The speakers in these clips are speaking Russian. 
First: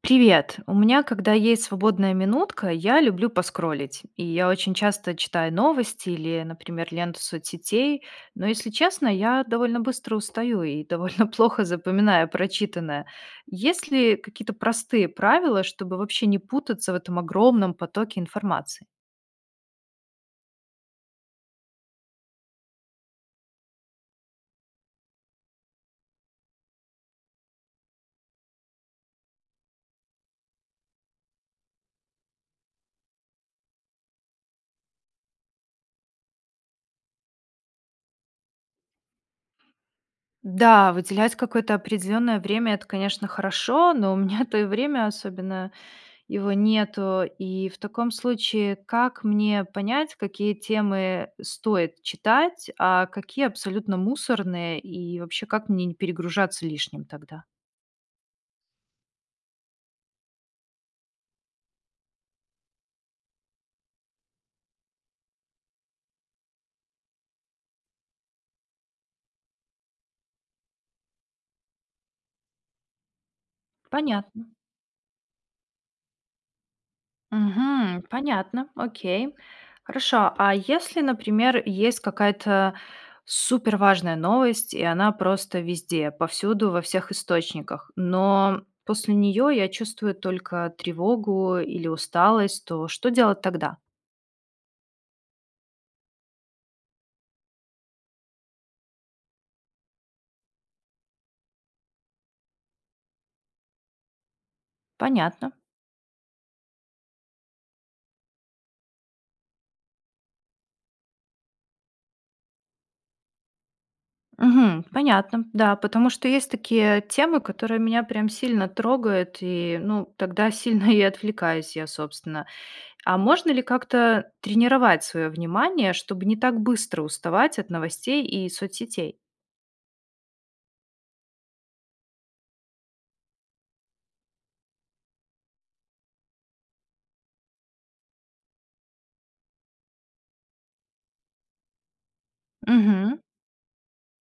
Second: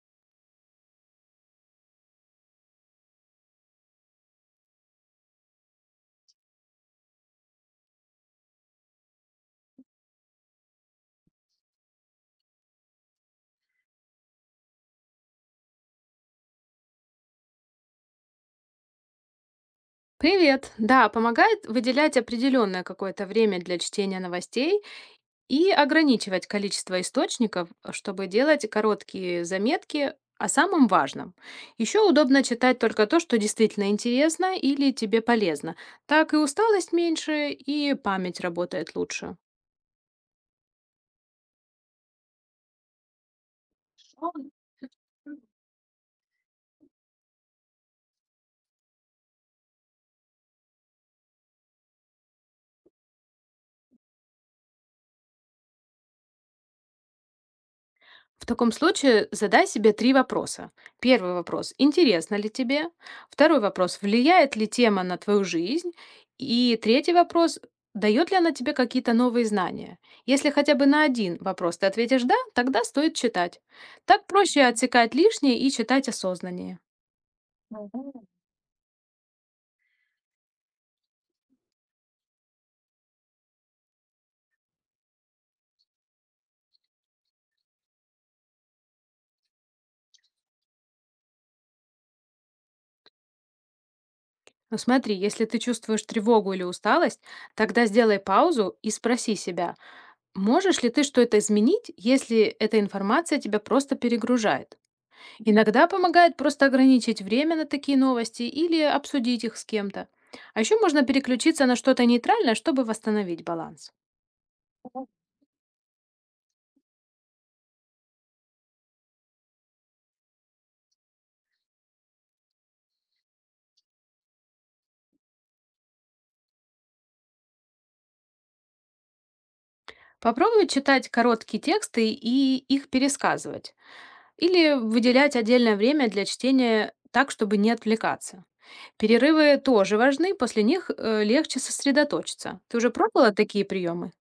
Привет. У меня, когда есть свободная минутка, я люблю поскроллить. И я очень часто читаю новости или, например, ленту соцсетей. Но, если честно, я довольно быстро устаю и довольно плохо запоминаю прочитанное. Есть ли какие-то простые правила, чтобы вообще не путаться в этом огромном потоке информации? Привет! Да, помогает выделять определенное какое-то время для чтения новостей и ограничивать количество источников, чтобы делать короткие заметки о самом важном. Еще удобно читать только то, что действительно интересно или тебе полезно. Так и усталость меньше, и память работает лучше. Да, выделять какое-то определенное время, это, конечно, хорошо, но у меня то и время особенно его нету. И в таком случае, как мне понять, какие темы стоит читать, а какие абсолютно мусорные, и вообще как мне не перегружаться лишним тогда? В таком случае задай себе три вопроса. Первый вопрос – интересно ли тебе? Второй вопрос – влияет ли тема на твою жизнь? И третий вопрос – дает ли она тебе какие-то новые знания? Если хотя бы на один вопрос ты ответишь «да», тогда стоит читать. Так Понятно. проще отсекать лишнее и читать осознаннее. Мгм. Понятно, окей. Хорошо. А если, например, есть какая-то супер важная новость, и она просто везде, повсюду, во всех источниках, но после нее я чувствую только тревогу или усталость, то что делать тогда? Но смотри, если ты чувствуешь тревогу или усталость, тогда сделай паузу и спроси себя, можешь ли ты что-то изменить, если эта информация тебя просто перегружает? Понятно. Иногда помогает просто ограничить время на такие новости или обсудить их с кем-то. А еще можно переключиться на что-то нейтральное, чтобы восстановить баланс. Мгм. Понятно. Да, потому что есть такие темы, которые меня прям сильно трогают, и, ну, тогда сильно и отвлекаюсь я, собственно. А можно ли как-то тренировать свое внимание, чтобы не так быстро уставать от новостей и соцсетей? Попробуй читать короткие тексты и их пересказывать. Или выделять отдельное время для чтения так, чтобы не отвлекаться. Перерывы тоже важны, после них легче сосредоточиться. Ты уже Мгм. пробовала такие приемы?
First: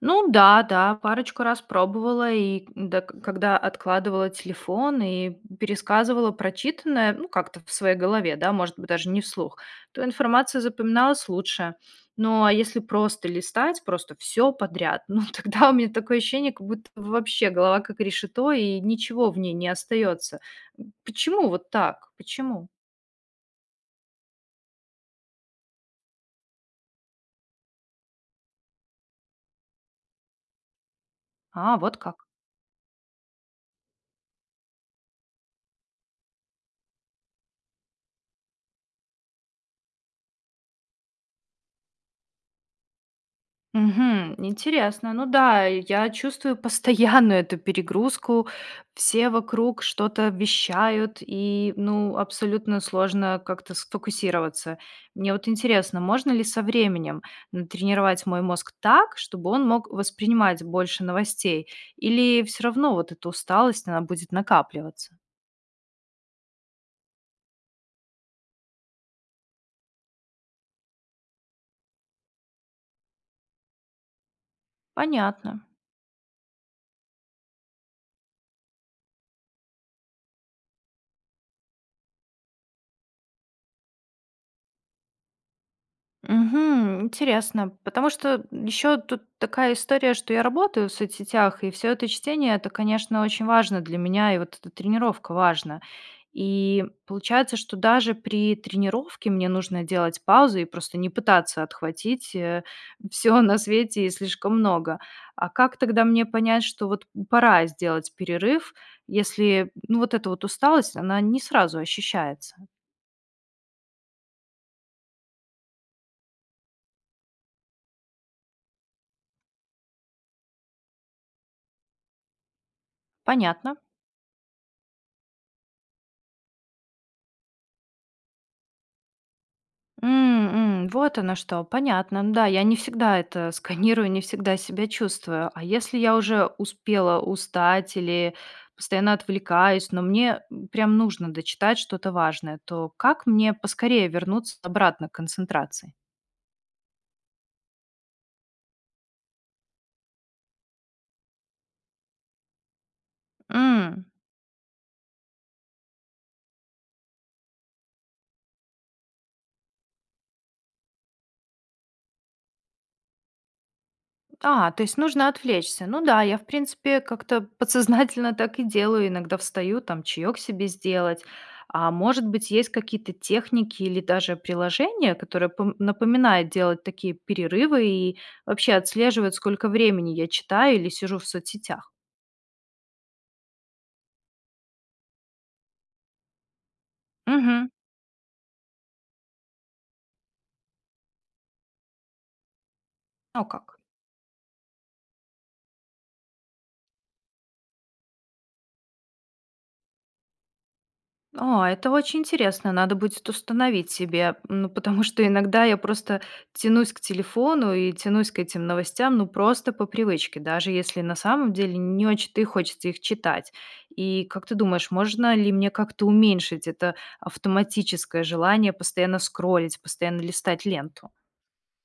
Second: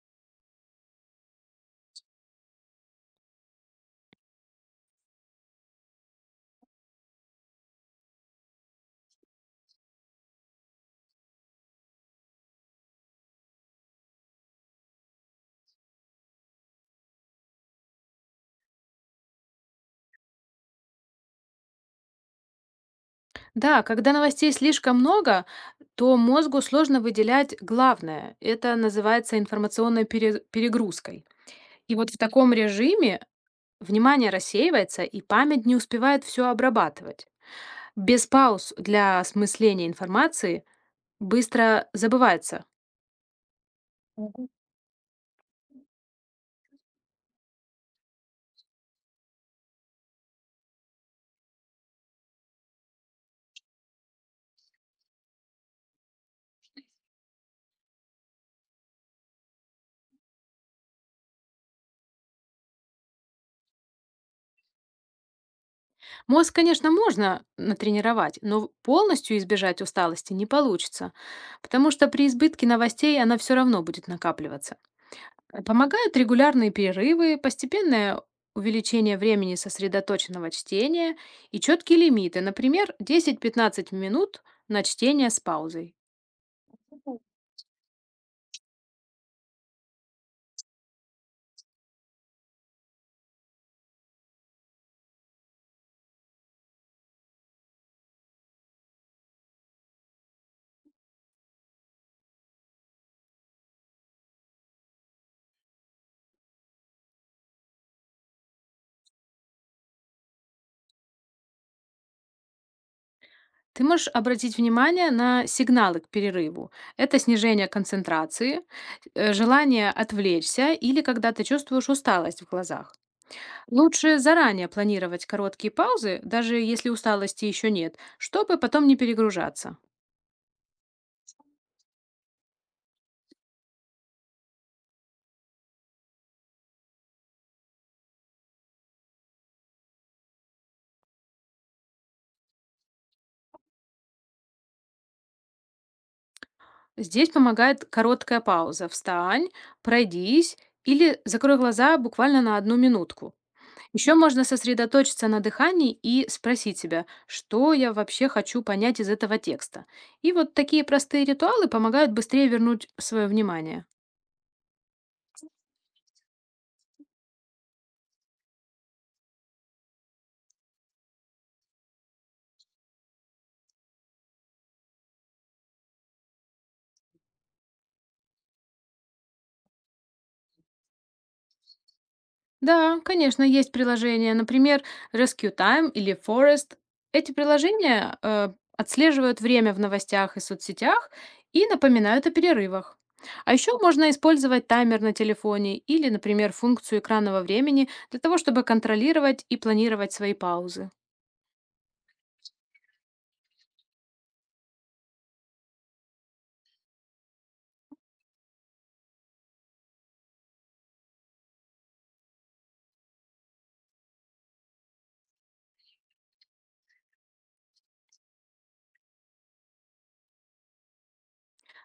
Ну да, да, парочку раз пробовала, и да, к когда откладывала телефон и пересказывала прочитанное, ну, как-то в своей голове, да, может быть, даже не вслух, то информация запоминалась лучше. Ну, а если просто листать, просто все подряд, ну, тогда у меня такое ощущение, как будто вообще голова как решето, и ничего в ней не остается. Почему вот так? Почему? Да, когда новостей слишком много, то мозгу сложно выделять главное. Это называется информационной перегрузкой. А, И вот вот в как. таком режиме внимание рассеивается, и память не успевает все обрабатывать. Без пауз для осмысления информации быстро забывается. Мгм. Интересно. Ну да, я чувствую постоянную эту перегрузку. Все вокруг что-то вещают, и, ну, абсолютно сложно как-то сфокусироваться. Мне вот интересно, можно ли со временем натренировать мой мозг так, чтобы он мог воспринимать больше новостей? Или все равно вот эта усталость, она будет накапливаться? Мозг, конечно, можно натренировать, но полностью избежать усталости не получится, потому что при избытке новостей она все равно будет накапливаться. Понятно. Помогают регулярные перерывы, постепенное увеличение времени сосредоточенного чтения и четкие лимиты, например, 10-15 минут на чтение с паузой. Мгм. Интересно, потому что еще тут такая история, что я работаю в соцсетях, и все это чтение, это, конечно, очень важно для меня, и вот эта тренировка важна. И получается, что даже при тренировке мне нужно делать паузу и просто не пытаться отхватить все на свете и слишком много. А как тогда мне понять, что вот пора сделать перерыв, если, ну, вот эта вот усталость, она не сразу ощущается? Ты можешь обратить внимание на сигналы к перерыву. Это снижение концентрации, желание отвлечься или когда ты чувствуешь усталость в глазах. Понятно. Лучше заранее планировать короткие паузы, даже если усталости еще нет, чтобы потом не перегружаться. М, м, вот оно что, понятно. Ну да, я не всегда это сканирую, не всегда себя чувствую. А если я уже успела устать или постоянно отвлекаюсь, но мне прям нужно дочитать что-то важное, то как мне поскорее вернуться обратно к концентрации? Здесь помогает короткая пауза. Встань, пройдись или закрой глаза буквально на одну минутку. Еще можно сосредоточиться на дыхании и спросить себя, что я вообще хочу понять из этого текста. И вот такие простые ритуалы помогают быстрее вернуть свое внимание. А, то есть нужно отвлечься. Ну да, я, в принципе, как-то подсознательно так и делаю. Иногда встаю, там, чаек себе сделать. А может быть, есть какие-то техники или даже приложения, которые напоминают делать такие перерывы и вообще отслеживают, сколько времени я читаю или сижу в соцсетях. Да, конечно, есть приложения, например, Rescue Time или Forest. Эти Угу. приложения отслеживают время в новостях и соцсетях и напоминают о перерывах. Ну А еще как? можно использовать таймер на телефоне или, например, функцию экранного времени для того, чтобы контролировать и планировать свои паузы. А, это очень интересно, надо будет установить себе, ну, потому что иногда я просто тянусь к телефону и тянусь к этим новостям, ну, просто по привычке, даже если на самом деле не очень-то и хочется их читать. И как ты думаешь, можно ли мне как-то уменьшить это автоматическое желание постоянно скроллить, постоянно листать ленту?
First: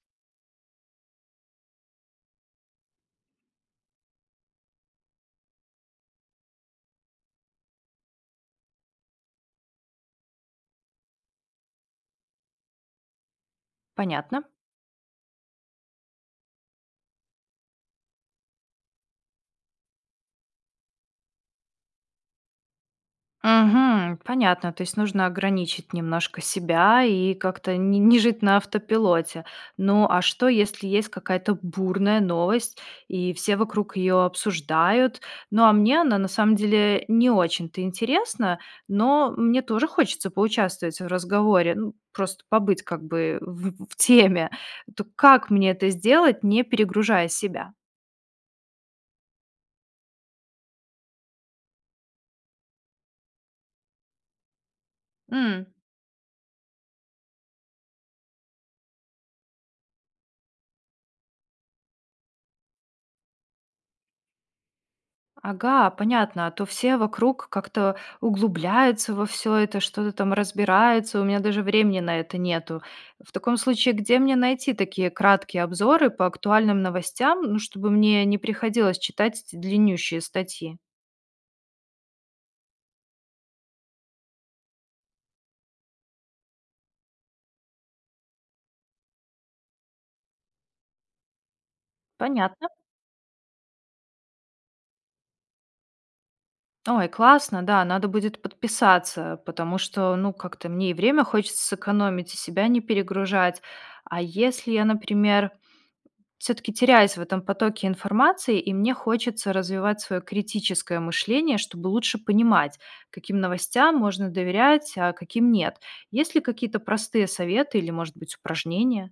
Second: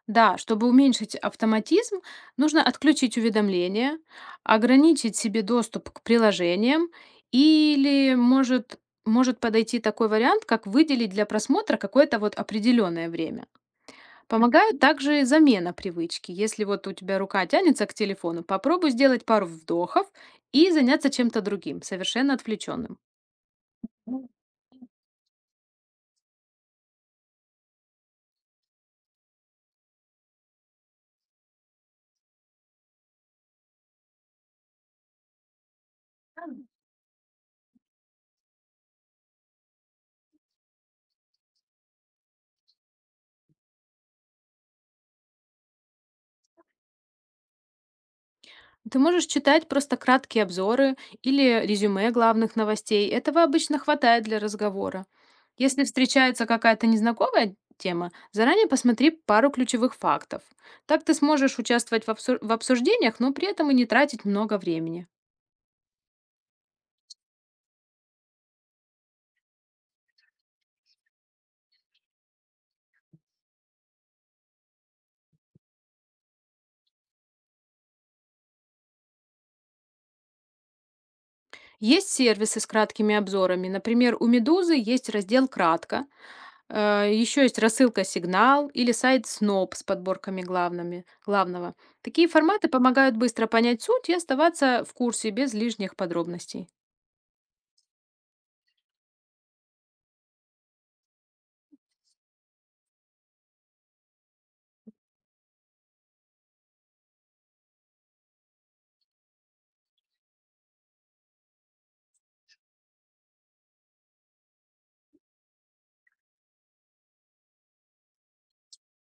Да, чтобы уменьшить автоматизм, нужно отключить уведомления, ограничить себе доступ к приложениям или может подойти такой вариант, как выделить для просмотра какое-то вот определенное время. Понятно? Помогает также замена привычки. Если вот у тебя рука тянется к телефону, попробуй сделать пару вдохов и заняться чем-то другим, совершенно отвлеченным. Мгм. Понятно. То есть нужно ограничить немножко себя и как-то не не жить на автопилоте. Ну, а что, если есть какая-то бурная новость, и все вокруг ее обсуждают? Ну, а мне она на самом деле не очень-то интересна, но мне тоже хочется поучаствовать в разговоре, ну, просто побыть как бы в теме. То как мне это сделать, не перегружая себя? Ты можешь читать просто краткие обзоры или резюме главных новостей. Этого обычно хватает для разговора. М. Если встречается какая-то незнакомая тема, заранее посмотри пару ключевых фактов. Так ты сможешь участвовать в обсуждениях, но при этом и не тратить много времени. Ага, понятно. А то все вокруг как-то углубляются во все это, что-то там разбираются. У меня даже времени на это нету. В таком случае, где мне найти такие краткие обзоры по актуальным новостям, ну, чтобы мне не приходилось читать эти длиннющие статьи? Есть сервисы с краткими обзорами. Например, у «Медузы» есть раздел «Кратко», еще есть рассылка «Сигнал» или сайт «Сноп» с подборками главного. Такие Понятно. форматы помогают быстро понять суть и оставаться в курсе без лишних подробностей. Ой, классно, да, надо будет подписаться, потому что, ну, как-то мне и время хочется сэкономить, и себя не перегружать. А если я, например, все-таки теряюсь в этом потоке информации, и мне хочется развивать свое критическое мышление, чтобы лучше понимать, каким новостям можно доверять, а каким нет. Есть ли какие-то простые советы или, может быть, упражнения?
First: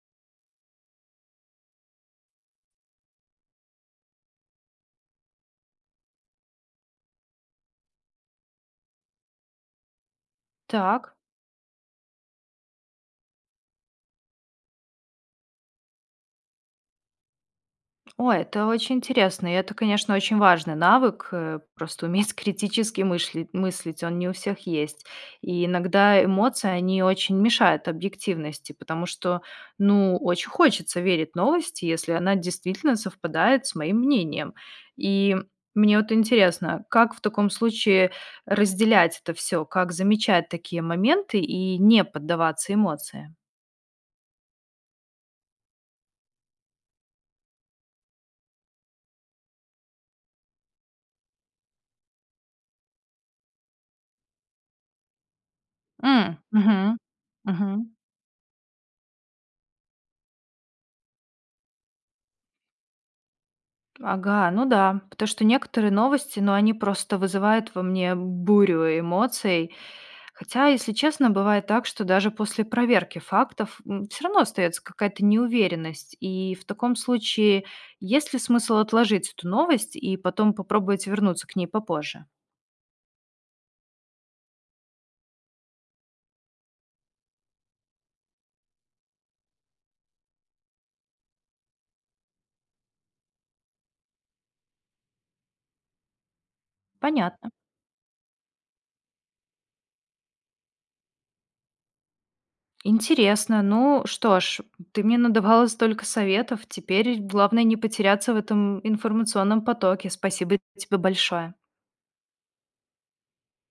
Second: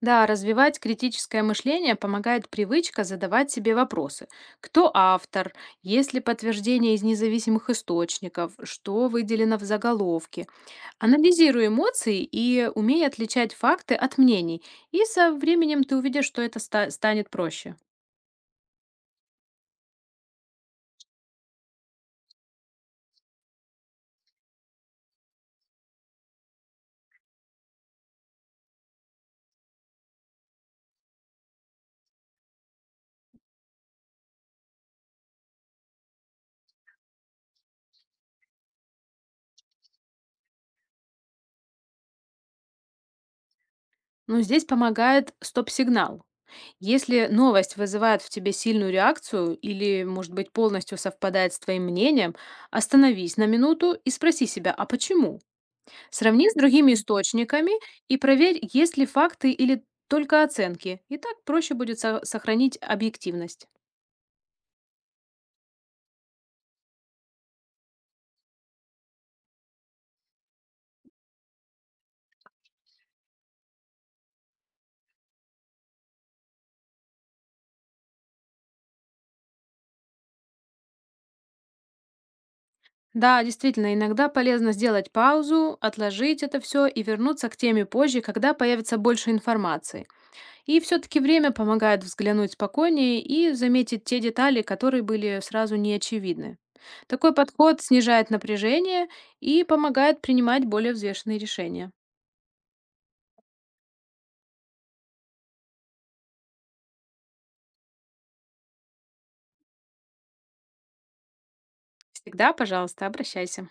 Да, развивать критическое мышление помогает привычка задавать себе вопросы. Кто автор? Есть ли подтверждение из независимых источников? Что выделено в заголовке? Так. Анализируй эмоции и умей отличать факты от мнений. И со временем ты увидишь, что это станет проще. Ой, это очень интересно, и это, конечно, очень важный навык, просто уметь критически мыслить, он не у всех есть. И иногда эмоции, они очень мешают объективности, потому что, ну, очень хочется верить новости, если она действительно совпадает с моим мнением. И мне вот интересно, как в таком случае разделять это все, как замечать такие моменты и не поддаваться эмоциям? Но здесь помогает стоп-сигнал. Если новость вызывает в тебе сильную реакцию или, может быть, полностью совпадает с твоим мнением, остановись на минуту и спроси себя, а почему? М, Сравни с другими мгм, источниками мгм. и проверь, есть ли факты или только оценки. И так проще будет сохранить объективность. Ага, ну да, потому что некоторые новости, ну, они просто вызывают во мне бурю эмоций. Хотя, если честно, бывает так, что даже после проверки фактов все равно остается какая-то неуверенность. И в таком случае есть ли смысл отложить эту новость и потом попробовать вернуться к ней попозже? Да, действительно, иногда полезно сделать паузу, отложить это все и вернуться к теме позже, когда появится больше информации. И все-таки время помогает взглянуть спокойнее и заметить те детали, которые были сразу не очевидны. Такой Понятно. подход снижает напряжение и помогает принимать более взвешенные решения. Интересно. Ну что ж, ты мне надавала столько советов. Теперь главное не потеряться в этом информационном потоке. Спасибо тебе большое. Всегда, пожалуйста, обращайся.